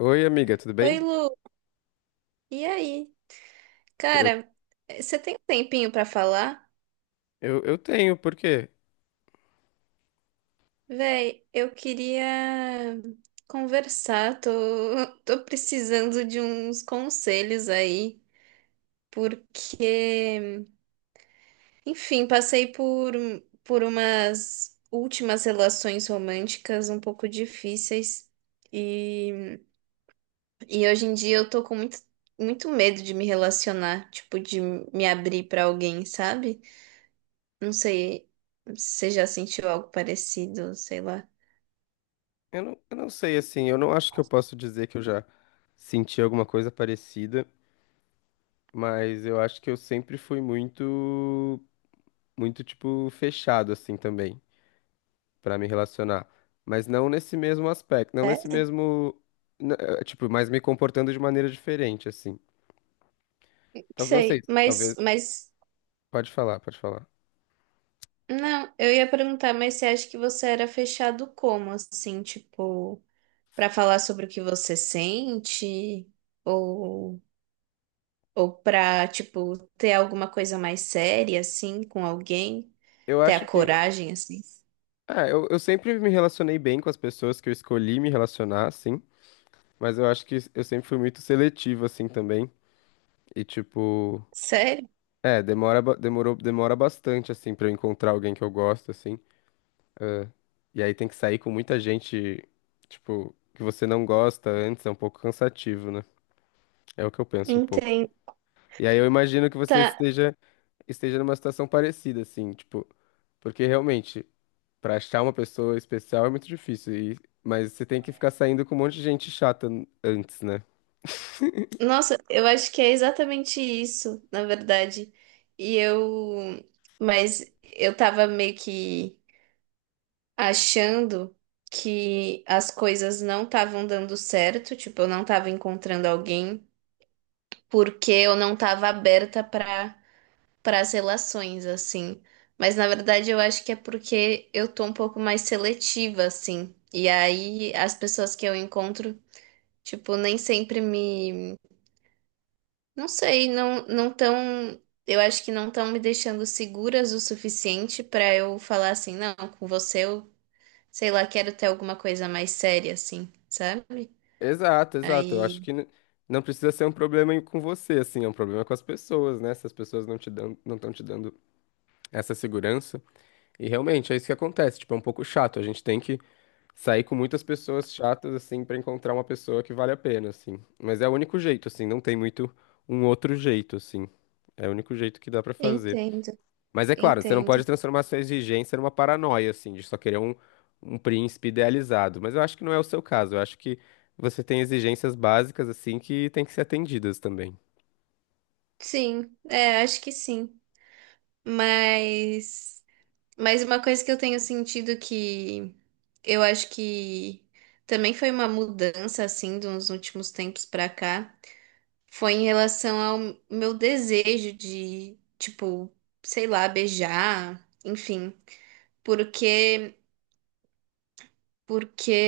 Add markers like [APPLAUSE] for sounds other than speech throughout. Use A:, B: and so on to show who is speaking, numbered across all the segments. A: Oi, amiga, tudo bem?
B: Oi, Lu. E aí?
A: Eu,
B: Cara, você tem um tempinho pra falar?
A: eu tenho, por quê?
B: Véi, eu queria conversar, tô, [LAUGHS] tô precisando de uns conselhos aí, porque, enfim, passei por umas últimas relações românticas um pouco difíceis e, e hoje em dia eu tô com muito, muito medo de me relacionar, tipo, de me abrir pra alguém, sabe? Não sei se você já sentiu algo parecido, sei lá.
A: Eu não sei, assim, eu não acho que eu posso dizer que eu já senti alguma coisa parecida, mas eu acho que eu sempre fui muito, muito, tipo, fechado, assim, também, pra me relacionar. Mas não nesse mesmo aspecto, não
B: É?
A: nesse
B: Não
A: mesmo, tipo, mas me comportando de maneira diferente, assim. Talvez, não sei,
B: sei,
A: talvez,
B: mas,
A: pode falar, pode falar.
B: não, eu ia perguntar, mas você acha que você era fechado como, assim, tipo, pra falar sobre o que você sente, ou, ou pra, tipo, ter alguma coisa mais séria, assim, com alguém,
A: Eu
B: ter a
A: acho que,
B: coragem, assim?
A: ah, eu sempre me relacionei bem com as pessoas que eu escolhi me relacionar, assim. Mas eu acho que eu sempre fui muito seletivo, assim, também. E, tipo,
B: Sério?
A: é, demora bastante, assim, pra eu encontrar alguém que eu gosto, assim. Ah, e aí tem que sair com muita gente, tipo, que você não gosta antes, é um pouco cansativo, né? É o que eu penso um pouco.
B: Entendo.
A: E aí eu imagino que você
B: Tá.
A: esteja numa situação parecida, assim, tipo, porque realmente, pra achar uma pessoa especial é muito difícil, e, mas você tem que ficar saindo com um monte de gente chata n- antes, né?
B: Nossa, eu acho que é exatamente isso, na verdade. E eu. Mas eu tava meio que achando que as coisas não estavam dando certo, tipo, eu não tava encontrando alguém, porque eu não tava aberta para as relações, assim. Mas na verdade eu acho que é porque eu tô um pouco mais seletiva, assim. E aí as pessoas que eu encontro, tipo, nem sempre me. Não sei, não tão. Eu acho que não estão me deixando seguras o suficiente pra eu falar assim, não, com você eu, sei lá, quero ter alguma coisa mais séria, assim, sabe?
A: Exato, exato. Eu acho
B: Aí.
A: que não precisa ser um problema com você, assim, é um problema com as pessoas, né? Se as pessoas não te dão, não estão te dando essa segurança. E realmente é isso que acontece, tipo, é um pouco chato. A gente tem que sair com muitas pessoas chatas, assim, pra encontrar uma pessoa que vale a pena, assim. Mas é o único jeito, assim, não tem muito um outro jeito, assim. É o único jeito que dá pra fazer.
B: Entendo,
A: Mas é claro, você não pode
B: entendo.
A: transformar sua exigência numa paranoia, assim, de só querer um príncipe idealizado. Mas eu acho que não é o seu caso. Eu acho que você tem exigências básicas, assim, que tem que ser atendidas também.
B: Sim, é, acho que sim. Mas. Mas uma coisa que eu tenho sentido que eu acho que também foi uma mudança, assim, dos últimos tempos pra cá. Foi em relação ao meu desejo de, tipo, sei lá, beijar, enfim. Porque, porque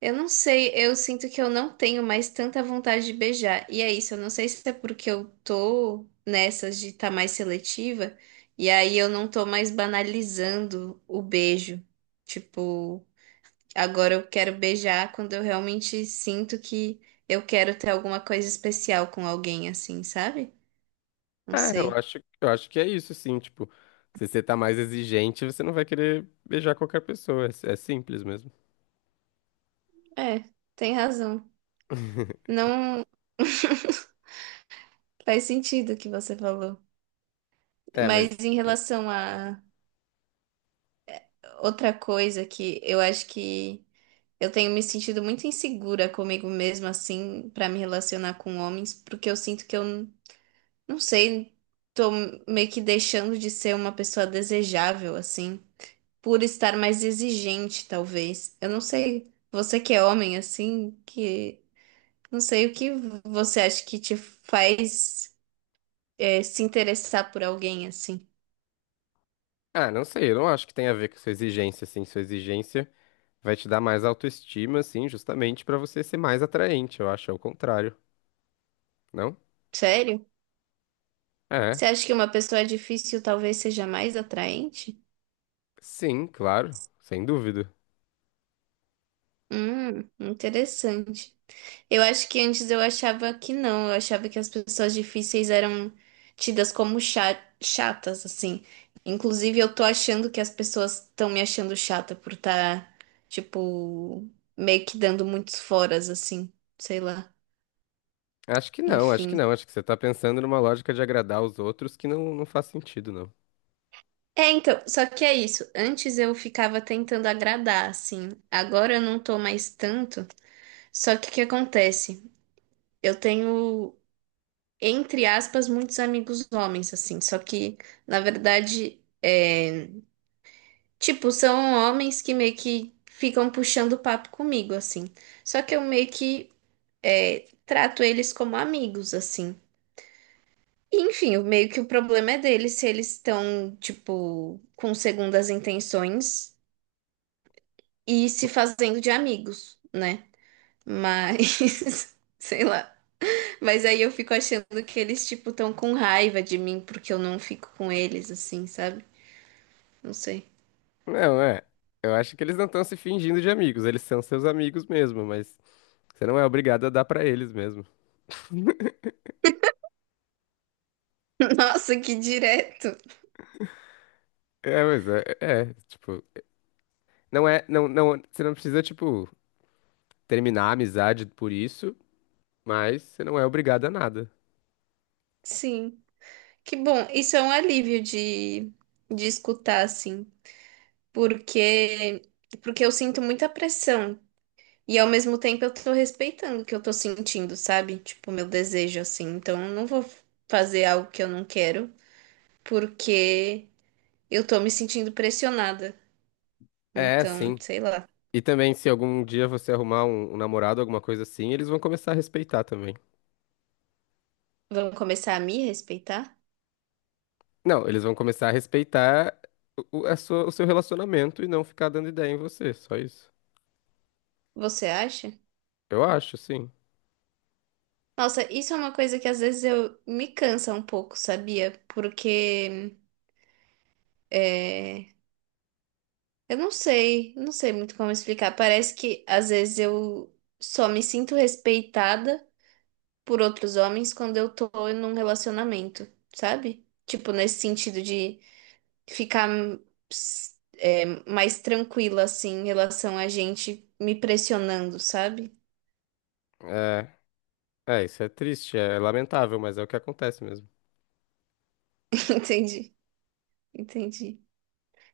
B: eu não sei, eu sinto que eu não tenho mais tanta vontade de beijar. E é isso, eu não sei se é porque eu tô nessas de estar mais seletiva, e aí eu não tô mais banalizando o beijo. Tipo, agora eu quero beijar quando eu realmente sinto que eu quero ter alguma coisa especial com alguém, assim, sabe? Não
A: É,
B: sei.
A: eu acho que é isso, sim. Tipo, se você tá mais exigente, você não vai querer beijar qualquer pessoa. É, é simples mesmo.
B: É, tem razão.
A: [LAUGHS]
B: Não [LAUGHS] faz sentido o que você falou.
A: É, mas.
B: Mas em relação a outra coisa que eu acho que eu tenho me sentido muito insegura comigo mesma, assim, pra me relacionar com homens, porque eu sinto que não sei, tô meio que deixando de ser uma pessoa desejável, assim, por estar mais exigente, talvez. Eu não sei, você que é homem, assim, que não sei o que você acha que te faz. É, se interessar por alguém assim.
A: Ah, não sei, eu não acho que tem a ver com sua exigência, assim. Sua exigência vai te dar mais autoestima, assim, justamente pra você ser mais atraente. Eu acho, é o contrário, não?
B: Sério?
A: É.
B: Você acha que uma pessoa difícil talvez seja mais atraente?
A: Sim, claro, sem dúvida.
B: Interessante. Eu acho que antes eu achava que não, eu achava que as pessoas difíceis eram tidas como chatas, assim. Inclusive, eu tô achando que as pessoas estão me achando chata por estar, tipo, meio que dando muitos foras, assim, sei lá.
A: Acho que não, acho que
B: Enfim.
A: não. Acho que você tá pensando numa lógica de agradar os outros que não, não faz sentido, não.
B: É, então, só que é isso. Antes eu ficava tentando agradar, assim. Agora eu não tô mais tanto. Só que o que acontece? Eu tenho, entre aspas, muitos amigos homens, assim. Só que, na verdade, é, tipo, são homens que meio que ficam puxando papo comigo, assim. Só que eu meio que é, trato eles como amigos, assim. E, enfim, meio que o problema é deles se eles estão, tipo, com segundas intenções e se fazendo de amigos, né? Mas, [LAUGHS] sei lá. Mas aí eu fico achando que eles, tipo, tão com raiva de mim porque eu não fico com eles, assim, sabe? Não sei.
A: Não, é. Eu acho que eles não estão se fingindo de amigos, eles são seus amigos mesmo, mas você não é obrigado a dar pra eles mesmo.
B: [LAUGHS] Nossa, que direto.
A: É, mas tipo, não é, não, não, você não precisa, tipo, terminar a amizade por isso, mas você não é obrigado a nada.
B: Sim. Que bom. Isso é um alívio de escutar, assim. Porque, porque eu sinto muita pressão. E ao mesmo tempo eu tô respeitando o que eu tô sentindo, sabe? Tipo, meu desejo, assim. Então eu não vou fazer algo que eu não quero. Porque. Eu tô me sentindo pressionada.
A: É,
B: Então,
A: sim.
B: sei lá.
A: E também, se algum dia você arrumar um namorado, alguma coisa assim, eles vão começar a respeitar também.
B: Vão começar a me respeitar?
A: Não, eles vão começar a respeitar o seu relacionamento e não ficar dando ideia em você, só isso.
B: Você acha?
A: Eu acho, sim.
B: Nossa, isso é uma coisa que às vezes eu me cansa um pouco, sabia? Porque é, eu não sei, não sei muito como explicar. Parece que às vezes eu só me sinto respeitada por outros homens quando eu tô num relacionamento, sabe? Tipo, nesse sentido de ficar é, mais tranquila, assim, em relação a gente me pressionando, sabe?
A: É, é, isso é triste, é lamentável, mas é o que acontece mesmo.
B: [LAUGHS] Entendi, entendi.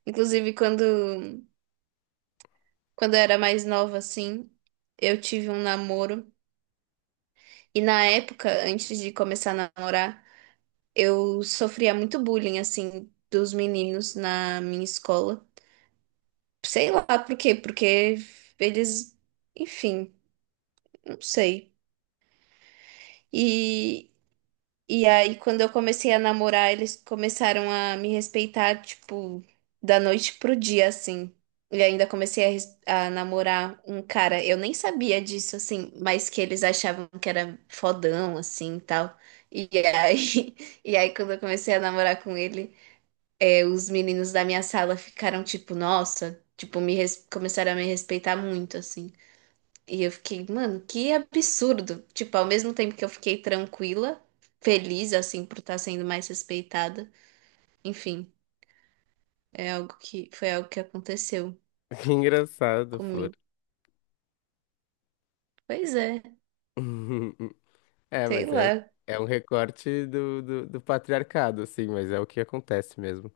B: Inclusive, quando eu era mais nova, assim, eu tive um namoro. E na época, antes de começar a namorar, eu sofria muito bullying, assim, dos meninos na minha escola. Sei lá por quê, porque eles, enfim, não sei. e E aí, quando eu comecei a namorar, eles começaram a me respeitar, tipo, da noite pro dia, assim. E ainda comecei a namorar um cara, eu nem sabia disso, assim, mas que eles achavam que era fodão, assim, e tal. E aí, [LAUGHS] e aí quando eu comecei a namorar com ele, é, os meninos da minha sala ficaram, tipo, nossa, tipo, começaram a me respeitar muito, assim. E eu fiquei, mano, que absurdo. Tipo, ao mesmo tempo que eu fiquei tranquila, feliz, assim, por estar sendo mais respeitada. Enfim, é algo que foi algo que aconteceu
A: [LAUGHS] Que engraçado, for.
B: comigo. Pois é,
A: [LAUGHS] É,
B: sei
A: mas é,
B: lá.
A: é um recorte do patriarcado, assim, mas é o que acontece mesmo.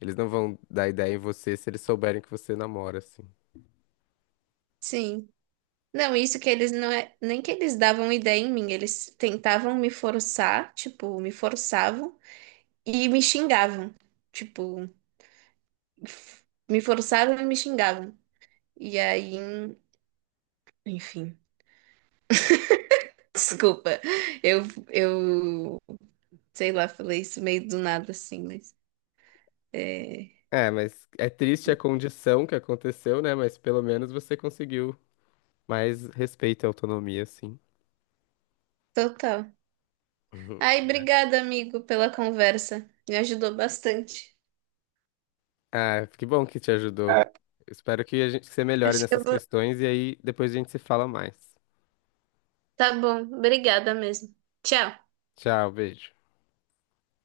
A: Eles não vão dar ideia em você se eles souberem que você namora, assim.
B: Sim. Não, isso que eles não é, nem que eles davam ideia em mim, eles tentavam me forçar, tipo, me forçavam e me xingavam. Tipo, f- me forçavam e me xingavam. E aí, enfim, [LAUGHS] desculpa. Eu, eu sei lá, falei isso meio do nada assim, mas é
A: É, mas é triste a condição que aconteceu, né? Mas pelo menos você conseguiu mais respeito e autonomia, assim.
B: total.
A: [LAUGHS]
B: Ai, obrigada, amigo, pela conversa. Me ajudou bastante.
A: Ah, que bom que te ajudou. Espero que a gente que você melhore
B: Acho que eu
A: nessas
B: vou.
A: questões e aí depois a gente se fala mais.
B: Tá bom, obrigada mesmo. Tchau.
A: Tchau, beijo.